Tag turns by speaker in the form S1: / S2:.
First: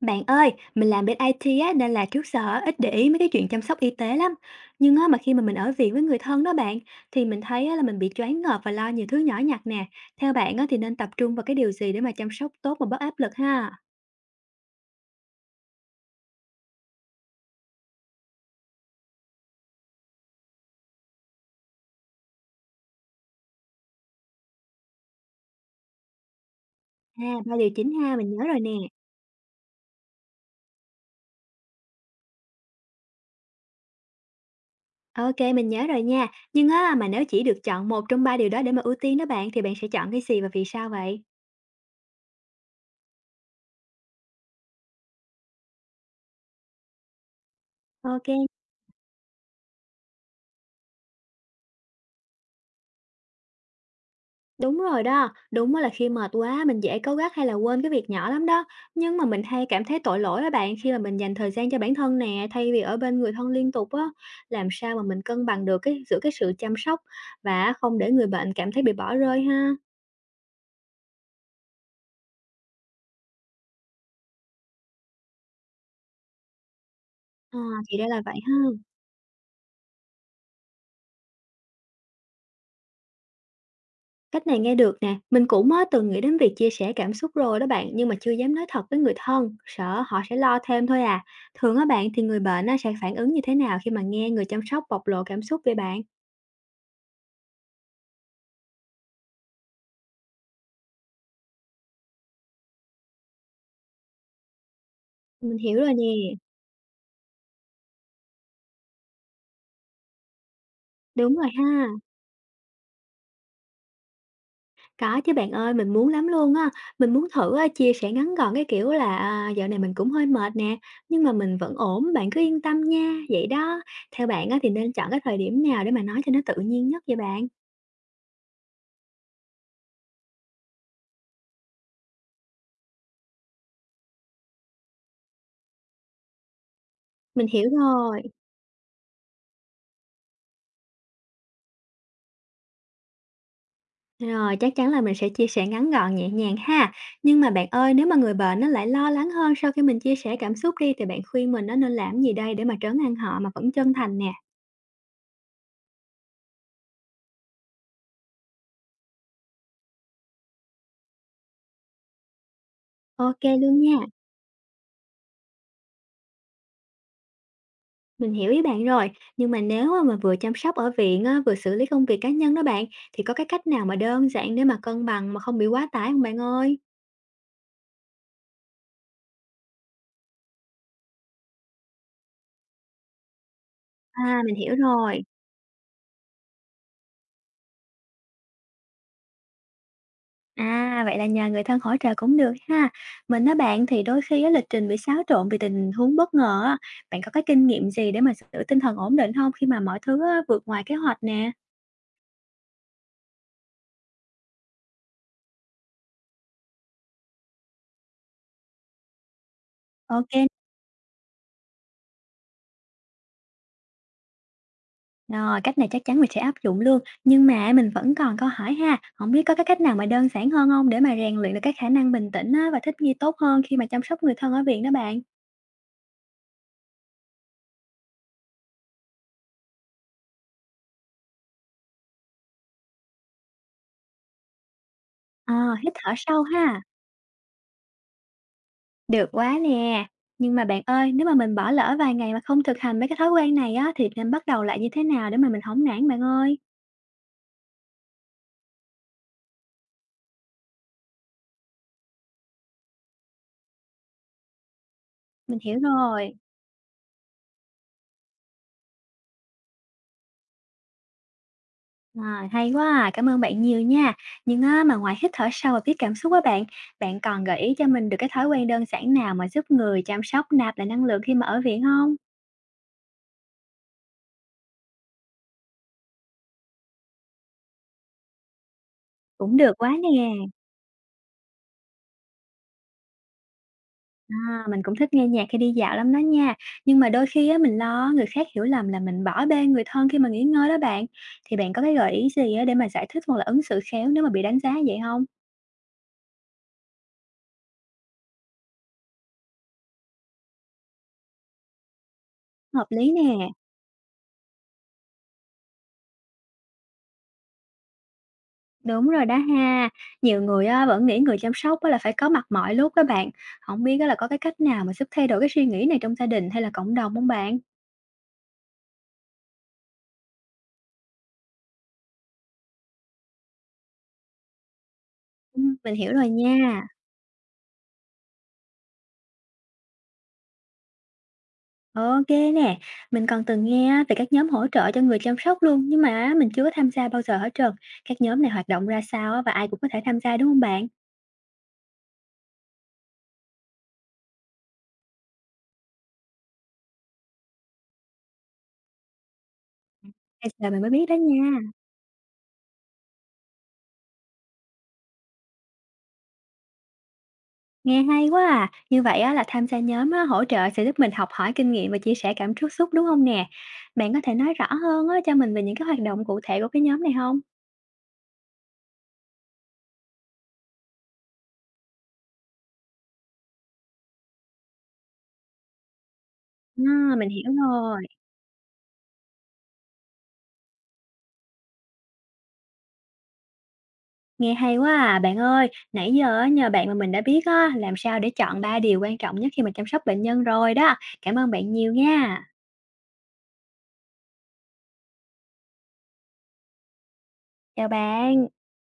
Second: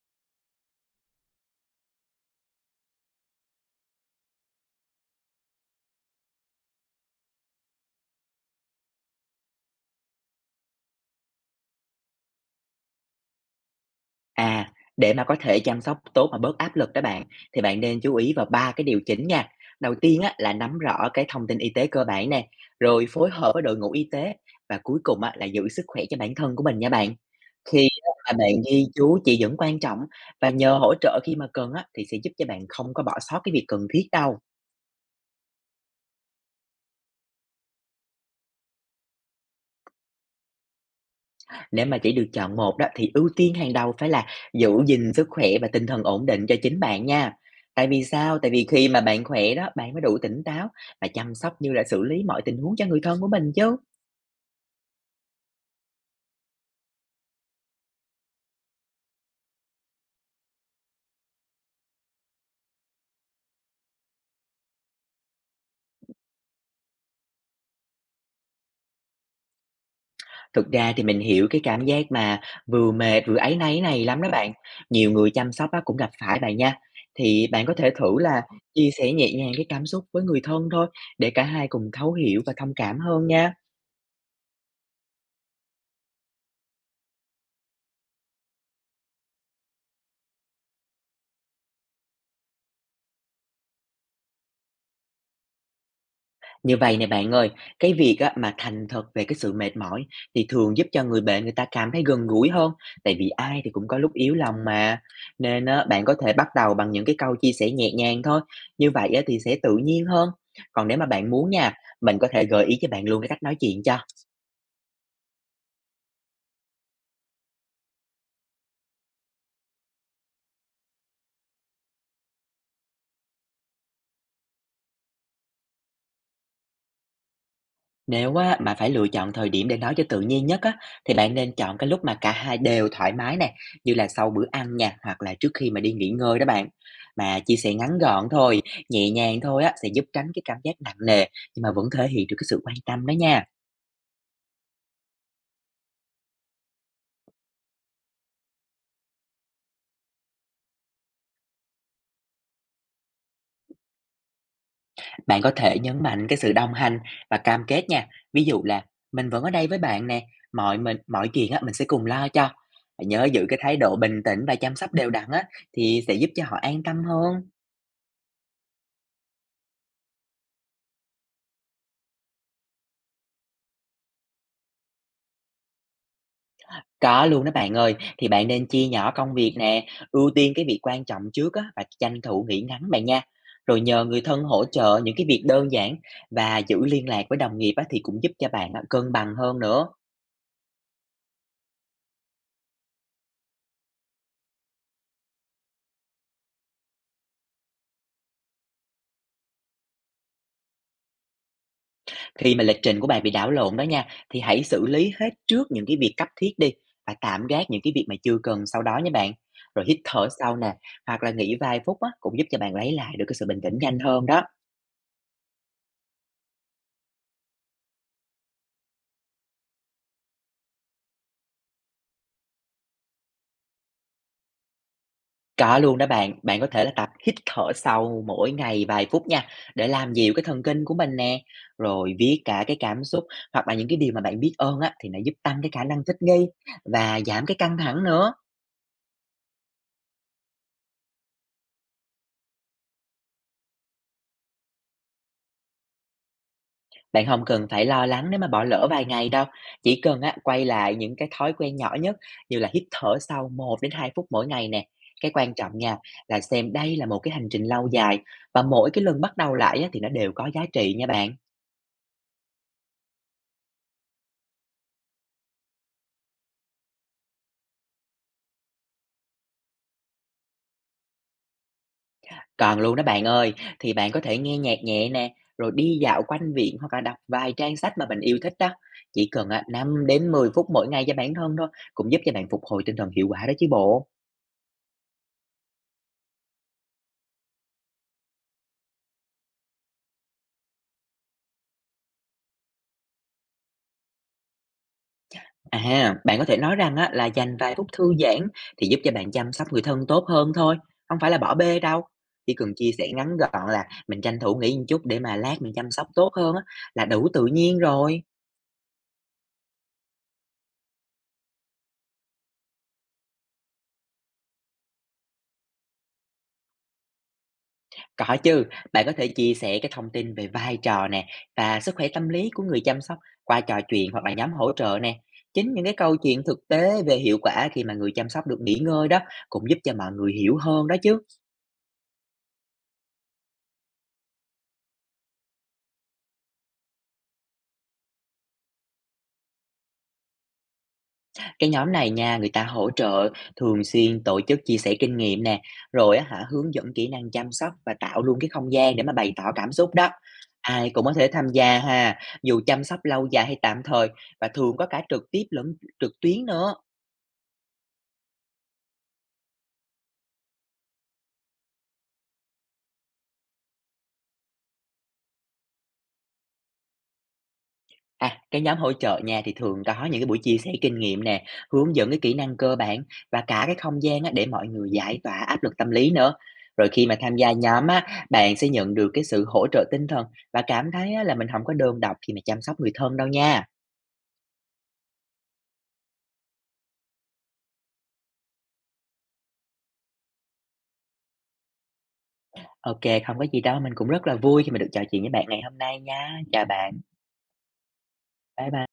S1: Bạn ơi, mình làm bên IT á, nên là trước giờ á, ít để ý mấy cái chuyện chăm sóc y tế lắm. Nhưng á, mà khi mà mình ở viện với người thân đó bạn, thì mình thấy á, là mình bị choáng ngợp và lo nhiều thứ nhỏ nhặt nè. Theo bạn á, thì nên tập trung vào cái điều gì để mà chăm sóc tốt mà bớt áp lực ha?
S2: À, để mà có thể chăm sóc tốt mà bớt áp lực đó bạn, thì bạn nên chú ý vào ba cái điều chỉnh nha. Đầu tiên á, là nắm rõ cái thông tin y tế cơ bản nè, rồi phối hợp với đội ngũ y tế và cuối cùng á, là giữ sức khỏe cho bản thân của mình nha bạn.
S1: À, ba điều
S2: Khi
S1: chính ha, mình
S2: mà
S1: nhớ
S2: bạn
S1: rồi nè.
S2: ghi chú chỉ dẫn quan trọng và nhờ hỗ trợ khi mà cần á, thì sẽ giúp cho bạn không có bỏ sót cái việc cần thiết đâu.
S1: Ok, mình nhớ rồi nha. Nhưng á, mà nếu chỉ được chọn một trong ba điều đó để mà ưu tiên đó bạn, thì bạn sẽ chọn cái gì và vì sao vậy?
S2: Nếu mà chỉ được chọn một đó thì ưu tiên hàng đầu phải là giữ gìn sức khỏe và tinh thần ổn định cho chính bạn nha. Tại vì
S1: Ok.
S2: sao? Tại vì khi mà bạn khỏe đó, bạn mới đủ tỉnh táo và chăm sóc như là xử lý mọi tình huống cho người thân của mình chứ.
S1: Đúng rồi đó, đúng á là khi mệt quá mình dễ cáu gắt hay là quên cái việc nhỏ lắm đó. Nhưng mà mình hay cảm thấy tội lỗi đó bạn khi mà mình dành thời gian cho bản thân nè, thay vì ở bên người thân liên tục á. Làm sao mà mình cân bằng được cái giữa cái sự chăm sóc và không để người bệnh cảm thấy bị bỏ rơi ha.
S2: Thực ra thì mình hiểu cái cảm giác mà vừa mệt vừa áy náy này lắm đó bạn. Nhiều người chăm sóc á, cũng gặp phải bạn nha. Thì
S1: À,
S2: bạn có thể
S1: thì ra
S2: thử
S1: là vậy
S2: là
S1: ha.
S2: chia sẻ nhẹ nhàng cái cảm xúc với người thân thôi để cả hai cùng thấu hiểu và thông cảm hơn nha.
S1: Cách này nghe được nè, mình cũng mới từng nghĩ đến việc chia sẻ cảm xúc rồi đó bạn, nhưng mà chưa dám nói thật với người thân, sợ họ sẽ lo thêm thôi à. Thường á bạn thì người bệnh á, sẽ phản ứng như thế nào khi mà nghe người chăm sóc bộc lộ cảm xúc về bạn?
S2: Như vậy nè bạn ơi, cái việc á mà thành thật về cái sự mệt mỏi thì thường giúp cho người bệnh người ta cảm thấy gần gũi hơn, tại vì ai thì cũng có lúc yếu lòng mà.
S1: Mình
S2: Nên
S1: hiểu
S2: á,
S1: rồi nè.
S2: bạn có thể bắt đầu bằng những cái câu chia sẻ nhẹ nhàng thôi, như vậy á thì sẽ tự nhiên hơn. Còn nếu mà bạn
S1: Đúng rồi
S2: muốn nha,
S1: ha.
S2: mình có thể gợi ý cho bạn luôn cái cách nói chuyện cho.
S1: Có chứ bạn ơi, mình muốn lắm luôn á. Mình muốn thử, a, chia sẻ ngắn gọn cái kiểu là, à, "Dạo này mình cũng hơi mệt nè, nhưng mà mình vẫn ổn, bạn cứ yên tâm nha." Vậy đó. Theo bạn á thì nên chọn cái thời điểm nào để mà nói cho nó tự nhiên nhất vậy bạn?
S2: Nếu á, mà phải lựa chọn thời điểm để nói cho tự nhiên nhất á, thì bạn nên chọn cái lúc mà cả hai đều thoải mái nè, như là sau bữa ăn nha, hoặc là trước khi mà đi nghỉ ngơi đó bạn. Mà
S1: Mình
S2: chia
S1: hiểu
S2: sẻ ngắn
S1: rồi.
S2: gọn thôi, nhẹ nhàng thôi á, sẽ giúp tránh cái cảm giác nặng nề, nhưng mà vẫn thể hiện được cái sự quan tâm đó nha.
S1: Rồi, chắc chắn là mình sẽ chia sẻ ngắn gọn, nhẹ nhàng ha. Nhưng mà bạn ơi, nếu mà người bệnh nó lại lo lắng hơn sau khi mình chia sẻ cảm xúc đi, thì bạn khuyên mình nó nên làm gì đây để mà trấn an họ mà vẫn chân thành nè?
S2: Bạn có thể nhấn mạnh cái sự đồng hành và cam kết nha. Ví dụ là mình vẫn ở đây với bạn nè, mọi chuyện á, mình sẽ cùng lo cho. Nhớ
S1: Ok
S2: giữ cái thái
S1: luôn
S2: độ
S1: nha.
S2: bình tĩnh và chăm sóc đều đặn á, thì sẽ giúp cho họ an tâm hơn.
S1: Mình hiểu ý bạn rồi, nhưng mà nếu á mà vừa chăm sóc ở viện á, vừa xử lý công việc cá nhân đó bạn, thì có cái cách nào mà đơn giản để mà cân bằng mà không bị quá tải không bạn ơi?
S2: Có luôn đó bạn ơi, thì bạn nên chia nhỏ công việc nè, ưu tiên cái việc quan trọng trước á và tranh thủ nghỉ ngắn bạn nha. Rồi nhờ người
S1: À,
S2: thân
S1: mình
S2: hỗ
S1: hiểu
S2: trợ những
S1: rồi.
S2: cái việc đơn giản và giữ liên lạc với đồng nghiệp á thì cũng giúp cho bạn á cân bằng hơn nữa.
S1: À, vậy là nhờ người thân hỗ trợ cũng được ha. Mình á bạn thì đôi khi á, lịch trình bị xáo trộn vì tình huống bất ngờ á. Bạn có cái kinh nghiệm gì để mà giữ tinh thần ổn định không khi mà mọi thứ á, vượt ngoài kế hoạch nè?
S2: Khi mà lịch trình của bạn bị đảo lộn đó nha, thì hãy xử lý hết trước những cái việc cấp thiết đi và tạm gác những cái việc mà chưa cần sau đó nha bạn. Rồi hít thở
S1: Ok.
S2: sâu nè, hoặc là nghỉ vài phút á cũng giúp cho bạn lấy lại được cái sự bình tĩnh nhanh hơn đó.
S1: Rồi, cách này chắc chắn mình sẽ áp dụng luôn, nhưng mà mình vẫn còn câu hỏi ha, không biết có cái cách nào mà đơn giản hơn hông để mà rèn luyện được cái khả năng bình tĩnh á và thích nghi tốt hơn khi mà chăm sóc người thân ở viện đó bạn?
S2: Có luôn đó bạn, bạn có thể là tập hít thở sâu mỗi ngày vài phút nha, để làm dịu cái thần kinh của mình nè. Rồi viết cả cái cảm xúc hoặc là những cái điều mà bạn biết ơn á, thì nó giúp
S1: Ờ,
S2: tăng cái khả
S1: hít
S2: năng
S1: thở
S2: thích
S1: sâu
S2: nghi
S1: ha,
S2: và giảm cái căng thẳng nữa.
S1: được quá nè. Nhưng mà bạn ơi, nếu mà mình bỏ lỡ vài ngày mà không thực hành mấy cái thói quen này á thì nên bắt đầu lại như thế nào để mà mình không nản bạn ơi?
S2: Bạn không cần phải lo lắng nếu mà bỏ lỡ vài ngày đâu, chỉ cần á, quay lại những cái thói quen nhỏ nhất như là hít thở sâu 1 đến 2 phút mỗi ngày nè. Cái quan
S1: Mình hiểu
S2: trọng nha
S1: rồi.
S2: là xem đây là một cái hành trình lâu dài và mỗi cái lần bắt đầu lại á, thì nó đều có giá trị nha bạn.
S1: À, hay quá à, cảm ơn bạn nhiều nha. Nhưng á, mà ngoài hít thở sâu và viết cảm xúc á bạn, bạn còn gợi ý cho mình được cái thói quen đơn giản nào mà giúp người chăm sóc nạp lại năng lượng khi mà ở viện không?
S2: Còn luôn đó bạn ơi, thì bạn có thể nghe nhạc nhẹ nè, rồi đi dạo quanh viện hoặc là đọc vài trang sách mà mình yêu thích đó. Chỉ cần
S1: Cũng
S2: á,
S1: được quá
S2: 5
S1: nè.
S2: đến 10 phút mỗi ngày cho bản thân thôi, cũng giúp cho bạn phục hồi tinh thần hiệu quả đó chứ bộ.
S1: À, mình cũng thích nghe nhạc khi đi dạo lắm đó nha. Nhưng mà đôi khi á, mình lo người khác hiểu lầm là mình bỏ bê người thân khi mà nghỉ ngơi đó bạn. Thì bạn có cái gợi ý gì á, để mà giải thích hoặc là ứng xử khéo nếu mà bị đánh giá vậy không?
S2: À, bạn có thể nói rằng á, là dành vài phút thư giãn thì giúp cho bạn chăm sóc người thân tốt hơn thôi, không phải là bỏ bê đâu. Chỉ cần
S1: Hợp
S2: chia sẻ
S1: lý
S2: ngắn
S1: nè.
S2: gọn là mình tranh thủ nghỉ một chút để mà lát mình chăm sóc tốt hơn á, là đủ tự nhiên rồi.
S1: Đúng rồi đó ha. Nhiều người á, vẫn nghĩ người chăm sóc á, là phải có mặt mọi lúc đó bạn. Không biết á, là có cái cách nào mà giúp thay đổi cái suy nghĩ này trong gia đình hay là cộng đồng không bạn?
S2: Có chứ, bạn có thể chia sẻ cái thông tin về vai trò nè và sức khỏe tâm lý của người chăm sóc qua trò chuyện hoặc là nhóm hỗ trợ nè. Chính những
S1: Mình
S2: cái
S1: hiểu
S2: câu
S1: rồi
S2: chuyện thực
S1: nha.
S2: tế về hiệu quả khi mà người chăm sóc được nghỉ ngơi đó cũng giúp cho mọi người hiểu hơn đó chứ.
S1: Ok nè, mình còn từng nghe á, về các nhóm hỗ trợ cho người chăm sóc luôn, nhưng mà á, mình chưa có tham gia bao giờ hết trơn. Các nhóm này hoạt động ra sao á, và ai cũng có thể tham gia, đúng không bạn?
S2: Cái nhóm này nha, người ta hỗ trợ thường xuyên tổ chức chia sẻ kinh nghiệm nè, rồi á hả hướng dẫn kỹ năng chăm sóc và tạo luôn cái không gian để mà bày tỏ cảm xúc đó.
S1: Bây giờ mình mới
S2: Ai cũng
S1: biết
S2: có
S1: đó
S2: thể tham
S1: nha.
S2: gia ha, dù chăm sóc lâu dài hay tạm thời và thường có cả trực tiếp lẫn trực tuyến nữa.
S1: Nghe hay quá à! Như vậy á là tham gia nhóm á, hỗ trợ sẽ giúp mình học hỏi kinh nghiệm và chia sẻ cảm xúc xúc, đúng không nè? Bạn có thể nói rõ hơn á cho mình về những cái hoạt động cụ thể của cái nhóm này không?
S2: À, cái nhóm hỗ trợ nha thì thường có những cái buổi chia sẻ kinh nghiệm nè, hướng dẫn cái kỹ năng cơ bản và cả cái không gian á, để mọi người giải tỏa áp lực tâm lý nữa. Rồi khi
S1: À,
S2: mà
S1: mình
S2: tham
S1: hiểu
S2: gia nhóm
S1: rồi.
S2: á, bạn sẽ nhận được cái sự hỗ trợ tinh thần và cảm thấy á, là mình không có đơn độc khi mà chăm sóc người thân đâu nha.
S1: Nghe hay quá à! Bạn ơi, nãy giờ á nhờ bạn mà mình đã biết á làm sao để chọn 3 điều quan trọng nhất khi mà chăm sóc bệnh nhân rồi đó. Cảm ơn bạn nhiều nha.
S2: Ok, không có gì đâu, mình cũng rất là vui khi mà được trò chuyện với bạn ngày hôm nay nha. Chào bạn,
S1: Chào bạn.
S2: bye bye.